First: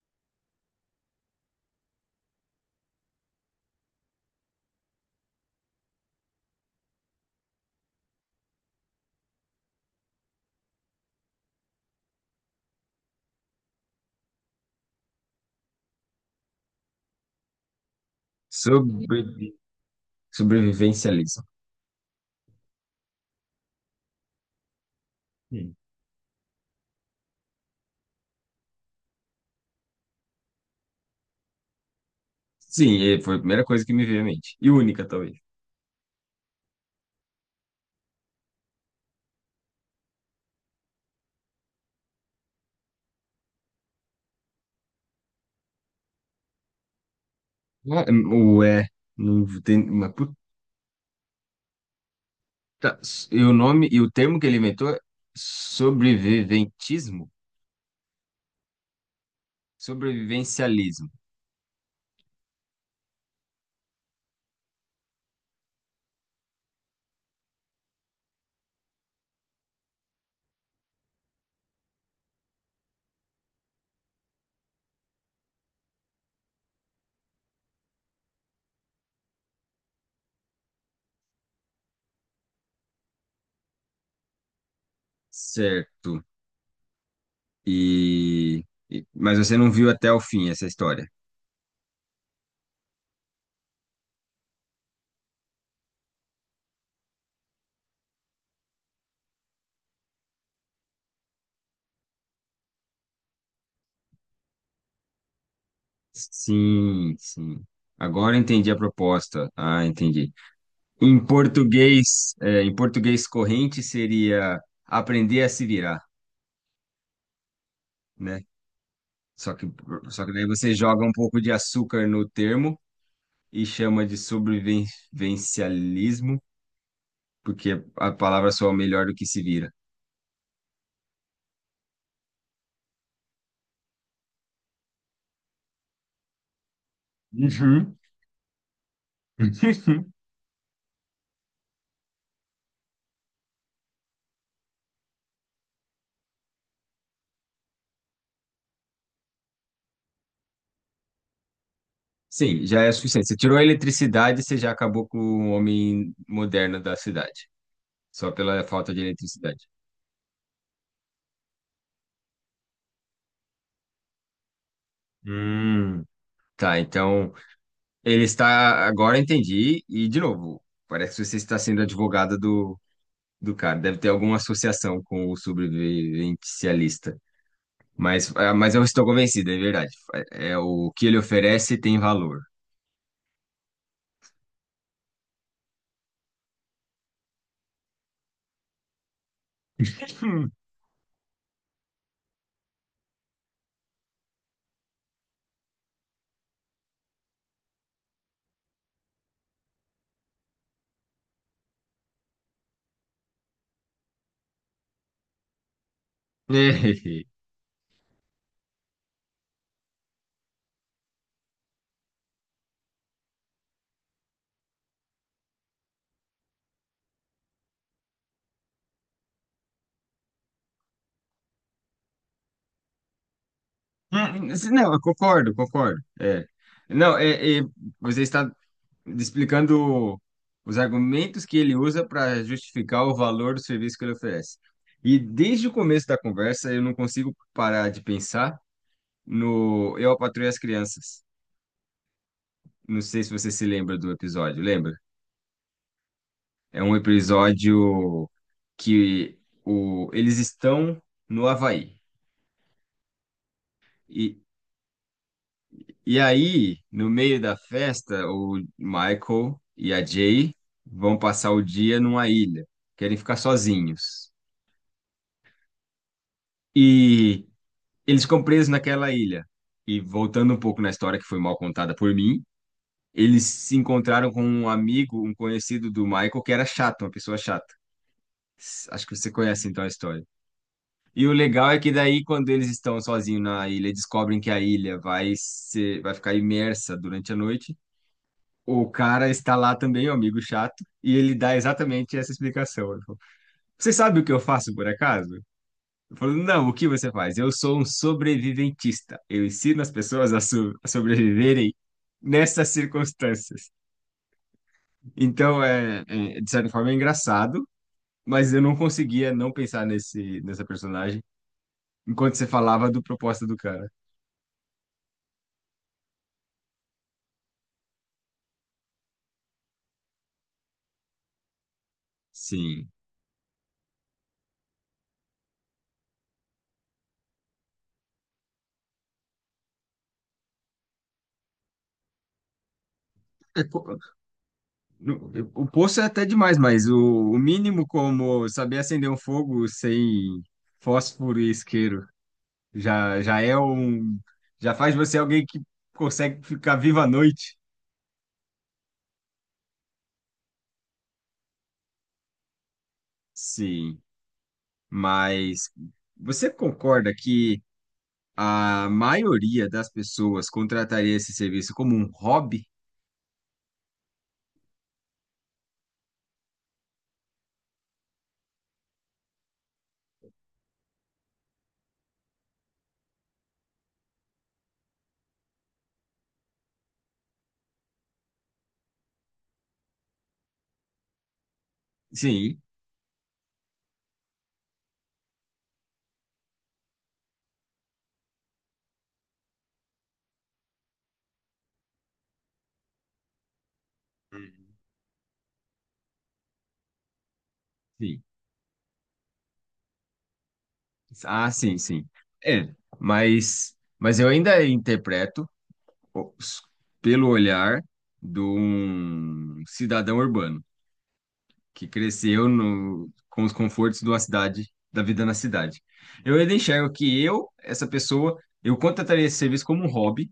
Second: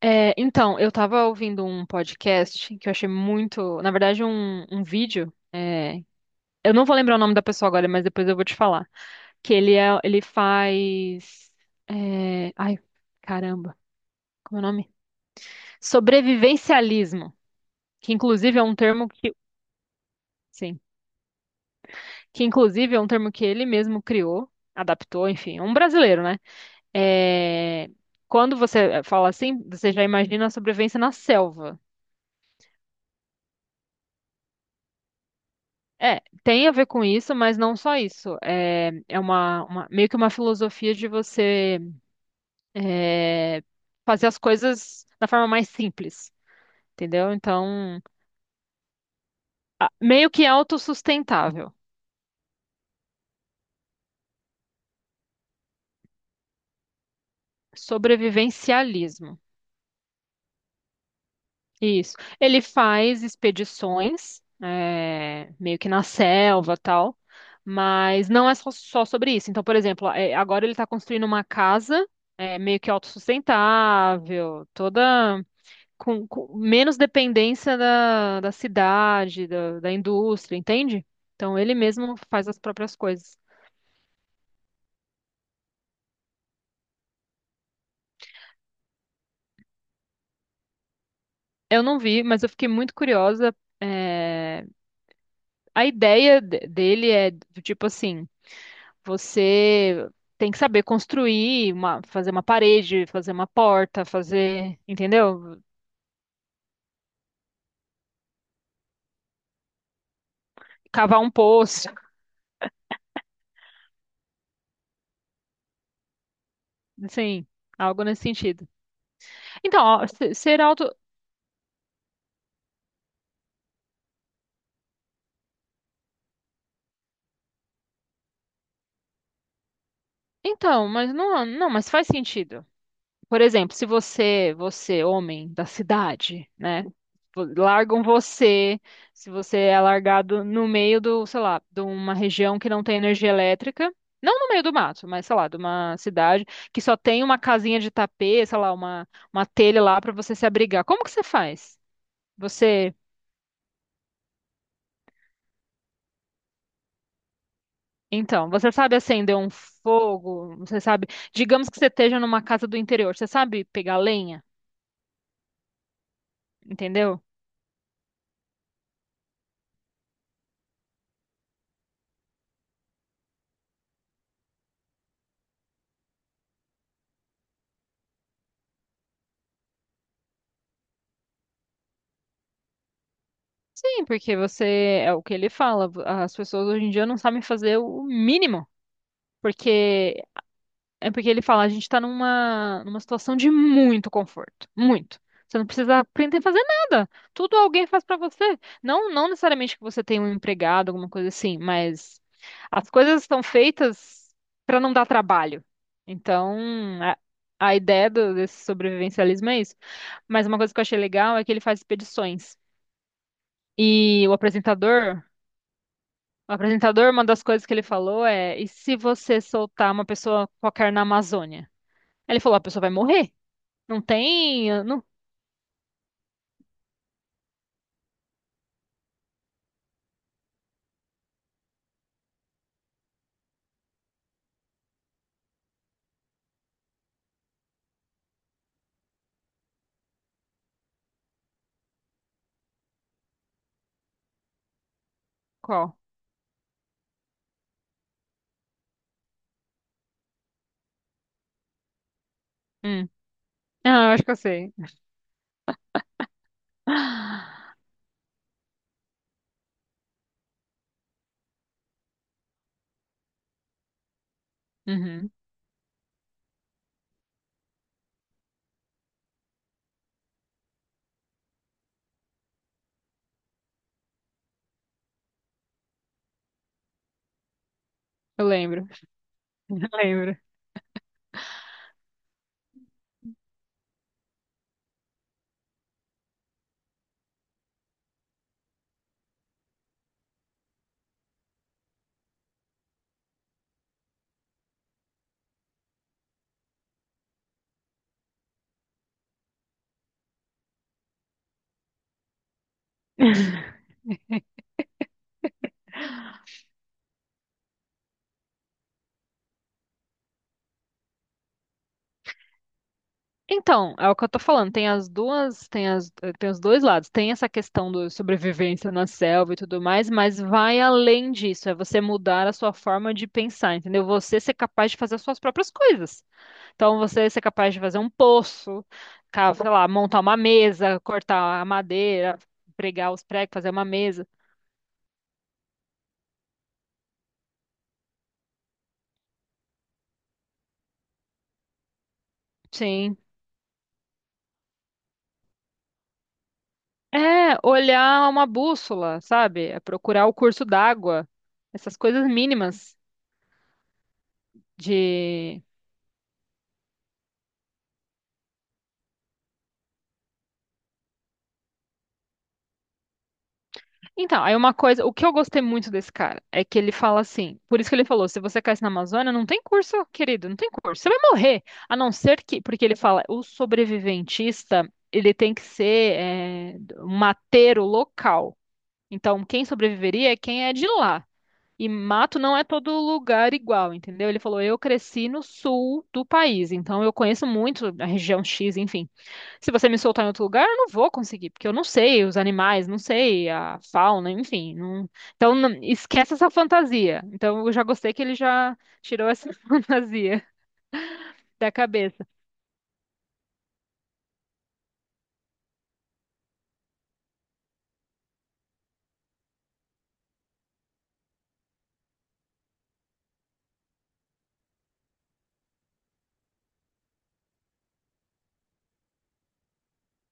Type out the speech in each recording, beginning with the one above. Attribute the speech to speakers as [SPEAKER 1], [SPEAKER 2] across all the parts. [SPEAKER 1] Eu tava ouvindo um podcast que eu achei muito, na verdade, um vídeo. Eu não vou lembrar o nome da pessoa agora, mas depois eu vou te falar. Que ele faz, é, ai, caramba, como é o nome? Sobrevivencialismo, que inclusive é um termo que...
[SPEAKER 2] Sobrevi-
[SPEAKER 1] Sim,
[SPEAKER 2] Sobrevivencialismo.
[SPEAKER 1] que inclusive é um termo que ele mesmo criou, adaptou, enfim, é um
[SPEAKER 2] Sim.
[SPEAKER 1] brasileiro, né? É, quando você fala assim, você já imagina a sobrevivência na selva.
[SPEAKER 2] Sim, e foi a primeira coisa que me veio à mente. E única, talvez.
[SPEAKER 1] É, tem a ver com isso, mas não só isso. É, é meio que uma filosofia de você é, fazer as coisas da forma mais simples, entendeu? Então,
[SPEAKER 2] Ah, é, o é. Não tem uma
[SPEAKER 1] meio
[SPEAKER 2] puta.
[SPEAKER 1] que autossustentável,
[SPEAKER 2] E o nome e o termo que ele inventou é sobreviventismo?
[SPEAKER 1] sobrevivencialismo.
[SPEAKER 2] Sobrevivencialismo.
[SPEAKER 1] Isso. Ele faz expedições, é, meio que na selva, tal, mas não é só sobre isso. Então, por exemplo, é, agora ele está construindo uma casa, é, meio que autossustentável, toda, com menos dependência da cidade, da indústria, entende? Então ele mesmo faz as próprias coisas.
[SPEAKER 2] Certo. Mas você não viu até o fim essa história.
[SPEAKER 1] Eu não vi, mas eu fiquei muito curiosa. É, a dele é do tipo assim, você tem que saber construir, fazer uma parede, fazer uma porta, fazer, entendeu?
[SPEAKER 2] Sim, sim. Agora entendi a proposta. Ah, entendi.
[SPEAKER 1] Cavar
[SPEAKER 2] Em
[SPEAKER 1] um poço,
[SPEAKER 2] português, em português corrente seria aprender a se virar.
[SPEAKER 1] assim, algo nesse
[SPEAKER 2] Né?
[SPEAKER 1] sentido.
[SPEAKER 2] Só que,
[SPEAKER 1] Então, ó,
[SPEAKER 2] só que daí
[SPEAKER 1] ser
[SPEAKER 2] você
[SPEAKER 1] auto...
[SPEAKER 2] joga um pouco de açúcar no termo e chama de sobrevivencialismo, porque a palavra soa melhor do que se vira.
[SPEAKER 1] Então, mas não, mas faz sentido. Por exemplo, se você, homem da cidade, né?
[SPEAKER 2] Uhum.
[SPEAKER 1] Largam você, se você é largado no meio do, sei lá, de uma região que não tem energia elétrica, não no meio do mato, mas sei lá, de uma cidade que só tem uma casinha de tapete, sei lá, uma telha lá para você se abrigar. Como que você faz?
[SPEAKER 2] Sim, já é
[SPEAKER 1] Você,
[SPEAKER 2] suficiente. Você tirou a eletricidade, você já acabou com o homem moderno da cidade, só
[SPEAKER 1] então,
[SPEAKER 2] pela
[SPEAKER 1] você
[SPEAKER 2] falta
[SPEAKER 1] sabe
[SPEAKER 2] de
[SPEAKER 1] acender um
[SPEAKER 2] eletricidade.
[SPEAKER 1] fogo, você sabe, digamos que você esteja numa casa do interior, você sabe pegar lenha,
[SPEAKER 2] Hum. Tá,
[SPEAKER 1] entendeu?
[SPEAKER 2] então ele está. Agora entendi, e de novo, parece que você está sendo advogada do cara. Deve ter alguma associação com o sobrevivencialista. Mas, ah, mas eu estou convencido, é verdade. É o que ele oferece tem valor.
[SPEAKER 1] Sim, porque você, é o que ele fala, as pessoas hoje em dia não sabem fazer o mínimo, porque
[SPEAKER 2] Hum.
[SPEAKER 1] é porque ele fala, a gente tá numa situação de muito conforto, muito. Você não precisa aprender a fazer nada. Tudo alguém faz pra você. Não necessariamente que você tenha um empregado, alguma coisa assim, mas as coisas estão feitas pra não dar trabalho. Então, a,
[SPEAKER 2] É.
[SPEAKER 1] a ideia desse sobrevivencialismo é isso. Mas uma coisa que eu achei legal é que ele faz expedições. E o apresentador O apresentador, uma das coisas que ele falou é: e se você soltar uma pessoa qualquer na Amazônia? Aí ele falou: a pessoa vai morrer. Não tem.
[SPEAKER 2] Não, eu
[SPEAKER 1] Não...
[SPEAKER 2] concordo, concordo. É. Não, você está explicando os argumentos que ele usa para justificar o valor do serviço que ele oferece. E desde o começo da conversa, eu não consigo parar de pensar no Eu, a Patroa e as Crianças. Não sei se você se lembra do episódio, lembra?
[SPEAKER 1] Qual?
[SPEAKER 2] É um episódio que o, eles estão no Havaí.
[SPEAKER 1] Hum. Ah, eu acho que eu
[SPEAKER 2] E,
[SPEAKER 1] sei.
[SPEAKER 2] e aí, no meio da festa, o Michael e a Jay vão passar o dia numa ilha. Querem ficar sozinhos.
[SPEAKER 1] Uhum,
[SPEAKER 2] E eles ficam presos naquela ilha. E voltando um pouco na história que foi mal contada por mim, eles se encontraram com um amigo, um conhecido do Michael, que era chato, uma pessoa chata.
[SPEAKER 1] eu lembro.
[SPEAKER 2] Acho que você conhece
[SPEAKER 1] Eu
[SPEAKER 2] então a história.
[SPEAKER 1] lembro.
[SPEAKER 2] E o legal é que daí, quando eles estão sozinhos na ilha, descobrem que a ilha vai ser, vai ficar imersa durante a noite. O cara está lá também, o amigo chato, e ele dá exatamente essa explicação. Ele falou, você sabe o que eu faço, por acaso? Eu falo, não, o que você faz? Eu sou um sobreviventista. Eu ensino as pessoas a sobreviverem nessas circunstâncias. Então, de certa forma, é engraçado, mas eu não conseguia não pensar nessa personagem enquanto você falava do propósito do cara.
[SPEAKER 1] Então, é o que eu tô falando. Tem as tem os dois lados. Tem essa questão do sobrevivência na selva e tudo mais, mas vai além disso. É você mudar a sua
[SPEAKER 2] Sim.
[SPEAKER 1] forma de pensar, entendeu? Você ser capaz de fazer as suas próprias coisas. Então você ser capaz de fazer um poço, sei lá, montar uma mesa, cortar a madeira, pregar os pregos,
[SPEAKER 2] É
[SPEAKER 1] fazer uma
[SPEAKER 2] co-
[SPEAKER 1] mesa.
[SPEAKER 2] O poço é até demais, mas o mínimo como saber acender um fogo sem fósforo e isqueiro
[SPEAKER 1] Sim.
[SPEAKER 2] já é um. Já faz de você alguém que consegue ficar vivo à
[SPEAKER 1] É,
[SPEAKER 2] noite.
[SPEAKER 1] olhar uma bússola, sabe? É procurar o curso d'água. Essas coisas mínimas
[SPEAKER 2] Sim,
[SPEAKER 1] de...
[SPEAKER 2] mas você concorda que a maioria das pessoas contrataria esse serviço como um hobby?
[SPEAKER 1] Então, aí uma coisa, o que eu gostei muito desse cara é que ele fala assim, por isso que ele falou, se você caísse na Amazônia, não tem curso, querido, não tem curso, você vai morrer, a não ser que, porque ele fala, o sobreviventista, ele tem que ser é, um mateiro local, então quem sobreviveria é quem é de lá, e mato não
[SPEAKER 2] Sim,
[SPEAKER 1] é todo lugar igual, entendeu? Ele falou, eu cresci no sul do país, então eu conheço muito a região X, enfim, se você me soltar em outro lugar, eu não vou conseguir, porque eu não sei os animais, não sei a fauna, enfim.
[SPEAKER 2] uhum,
[SPEAKER 1] Então, esquece essa fantasia. Então, eu já gostei que
[SPEAKER 2] sim.
[SPEAKER 1] ele já tirou essa fantasia
[SPEAKER 2] Ah,
[SPEAKER 1] da
[SPEAKER 2] sim, sim.
[SPEAKER 1] cabeça.
[SPEAKER 2] É, mas eu ainda interpreto o- s- pelo olhar de um cidadão urbano que cresceu no, com os confortos de uma cidade, da vida na cidade. Eu ainda enxergo que essa pessoa, eu contrataria esse serviço como um hobby,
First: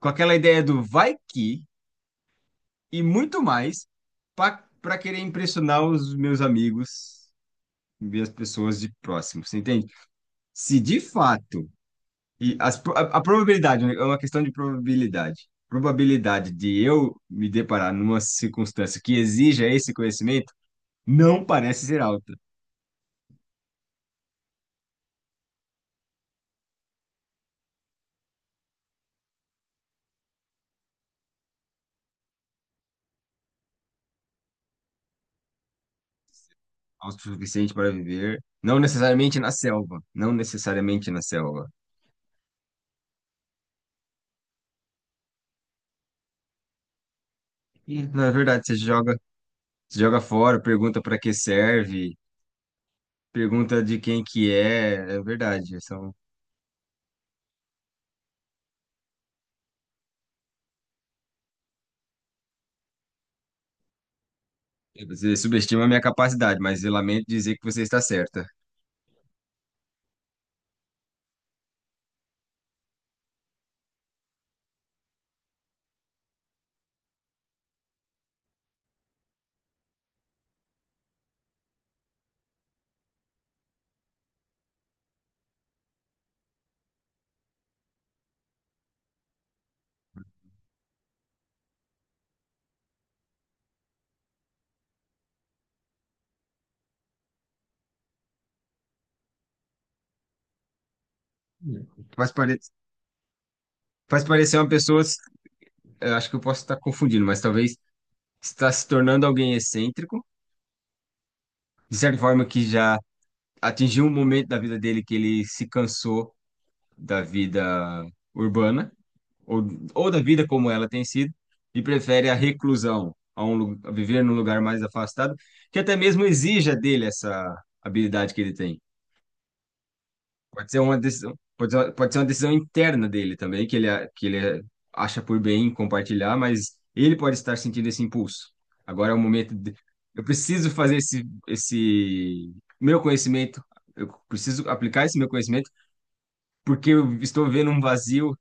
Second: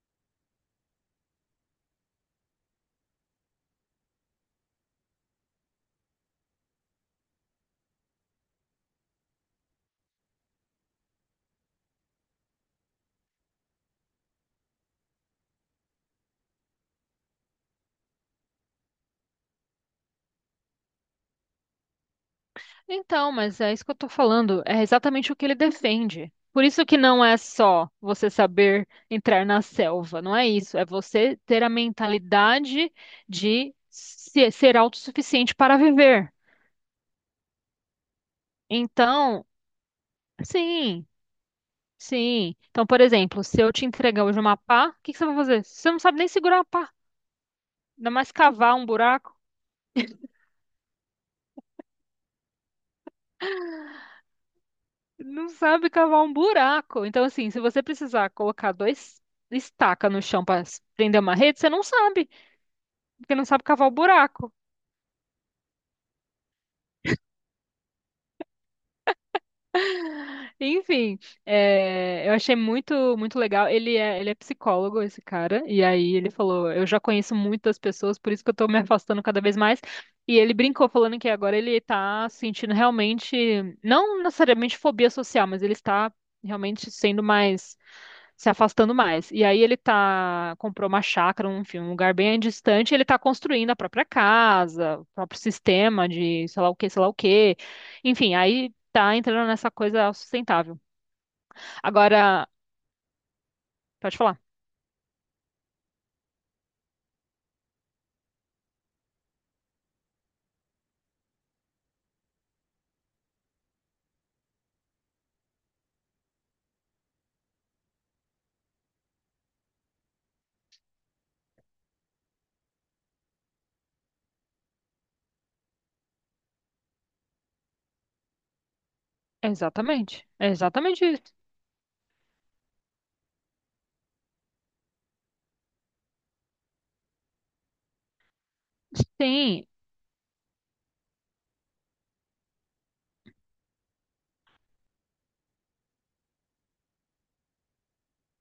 [SPEAKER 2] com aquela ideia do vai que e muito mais para querer impressionar os meus amigos, minhas pessoas de próximo, você entende? Se de fato e a probabilidade, né, é uma questão de probabilidade. Probabilidade de eu me deparar numa circunstância que exija esse conhecimento não parece ser alta.
[SPEAKER 1] Então, mas é isso que eu tô falando, é exatamente o que ele defende. Por isso que não é só você saber entrar na selva, não é isso. É você ter a mentalidade de ser autossuficiente para viver.
[SPEAKER 2] Alta o suficiente para viver, não necessariamente
[SPEAKER 1] Então,
[SPEAKER 2] na selva. Não
[SPEAKER 1] sim.
[SPEAKER 2] necessariamente na selva.
[SPEAKER 1] Sim. Então, por exemplo, se eu te entregar hoje uma pá, o que que você vai fazer? Você não sabe nem segurar a pá,
[SPEAKER 2] E,
[SPEAKER 1] ainda
[SPEAKER 2] na
[SPEAKER 1] mais
[SPEAKER 2] verdade,
[SPEAKER 1] cavar um buraco.
[SPEAKER 2] você joga fora, pergunta para que serve, pergunta de quem que é. É
[SPEAKER 1] Não
[SPEAKER 2] verdade.
[SPEAKER 1] sabe cavar um buraco. Então, assim, se você precisar colocar dois estaca no chão para prender uma rede, você não sabe, porque não sabe cavar o buraco.
[SPEAKER 2] Você subestima a minha capacidade, mas eu lamento dizer que você está certa.
[SPEAKER 1] Enfim, é, eu achei muito, muito legal. Ele é psicólogo, esse cara, e aí ele falou: eu já conheço muitas pessoas, por isso que eu tô me afastando cada vez mais. E ele brincou falando que agora ele tá sentindo realmente, não necessariamente fobia social, mas ele está realmente sendo mais, se afastando mais. E aí ele tá, comprou uma chácara, um, enfim, um lugar bem distante, e ele tá construindo a própria casa, o próprio sistema de sei lá o que, sei lá o que. Enfim, aí tá entrando nessa coisa sustentável.
[SPEAKER 2] Faz,
[SPEAKER 1] Agora,
[SPEAKER 2] pare...
[SPEAKER 1] pode
[SPEAKER 2] Faz
[SPEAKER 1] falar.
[SPEAKER 2] parecer uma pessoa, eu acho que eu posso estar confundindo, mas talvez está se tornando alguém excêntrico, de certa forma que já atingiu um momento da vida dele que ele se cansou da vida urbana ou, ou da vida como ela tem sido, e prefere a reclusão, a viver num lugar mais afastado, que até mesmo exija dele essa habilidade que ele tem.
[SPEAKER 1] Exatamente. É
[SPEAKER 2] Pode ser uma
[SPEAKER 1] exatamente isso.
[SPEAKER 2] decisão, pode ser uma decisão interna dele também, que que ele acha por bem compartilhar, mas ele pode estar sentindo esse impulso. Agora é o momento
[SPEAKER 1] Sim,
[SPEAKER 2] de, eu preciso fazer esse meu conhecimento, eu preciso aplicar esse meu conhecimento, porque eu estou vendo um vazio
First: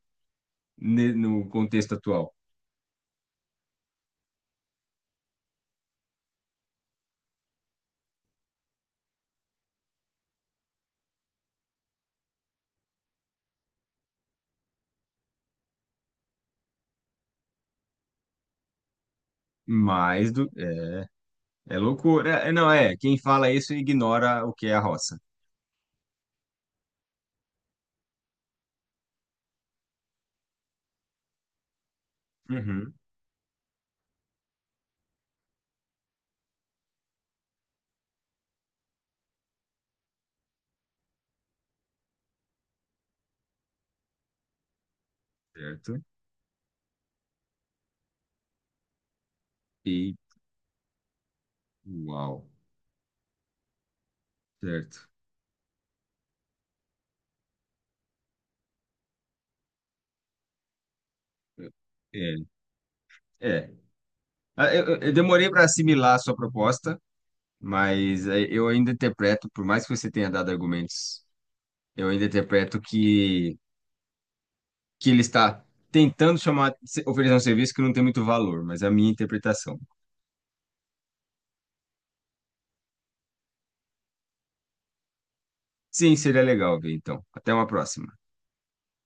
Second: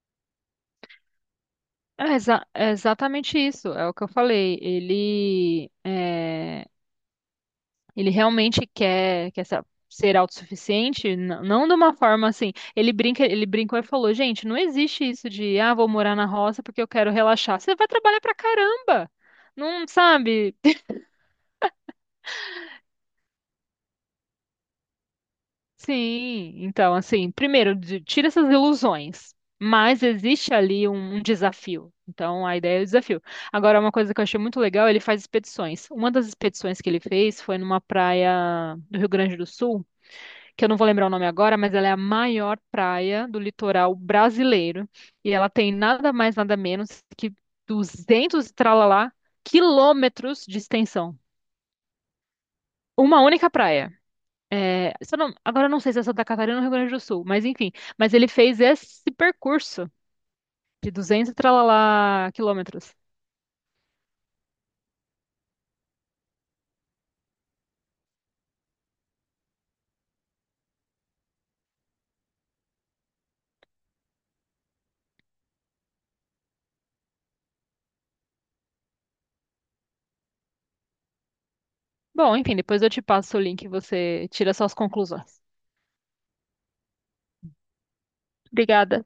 [SPEAKER 2] no contexto
[SPEAKER 1] é,
[SPEAKER 2] atual.
[SPEAKER 1] é exatamente isso. É o que eu falei. Ele realmente quer ser autossuficiente, não de uma forma assim. Ele brincou e falou, gente, não existe isso de, ah, vou morar na roça porque eu quero relaxar. Você vai trabalhar pra caramba. Não
[SPEAKER 2] Mais do,
[SPEAKER 1] sabe?
[SPEAKER 2] é loucura. É, não, é. Quem fala isso ignora o que é a roça.
[SPEAKER 1] Sim, então, assim, primeiro, tira essas ilusões, mas existe ali um desafio. Então, a ideia é o
[SPEAKER 2] Uhum.
[SPEAKER 1] desafio. Agora, uma coisa que eu achei muito legal, ele faz expedições. Uma das expedições que ele fez foi numa praia do Rio Grande do Sul, que eu não vou lembrar o nome agora, mas ela é a maior praia do litoral brasileiro. E ela tem
[SPEAKER 2] Certo.
[SPEAKER 1] nada mais, nada menos que 200 e tralalá
[SPEAKER 2] E
[SPEAKER 1] quilômetros de extensão.
[SPEAKER 2] uau.
[SPEAKER 1] Uma única praia. É,
[SPEAKER 2] Certo.
[SPEAKER 1] se eu não- agora eu não sei se é Santa Catarina ou Rio Grande do Sul, mas enfim. Mas ele fez esse percurso de 200 e tralalá
[SPEAKER 2] É.
[SPEAKER 1] quilômetros.
[SPEAKER 2] É. Ah, eu demorei para assimilar a sua proposta, mas eu ainda interpreto, por mais que você tenha dado argumentos, eu ainda interpreto que ele está tentando chamar, oferecer um serviço que não tem muito valor, mas é a minha interpretação.
[SPEAKER 1] Bom, enfim, depois eu te passo o link e você tira suas conclusões.
[SPEAKER 2] Sim, seria legal ver, então. Até uma próxima.
[SPEAKER 1] Obrigada.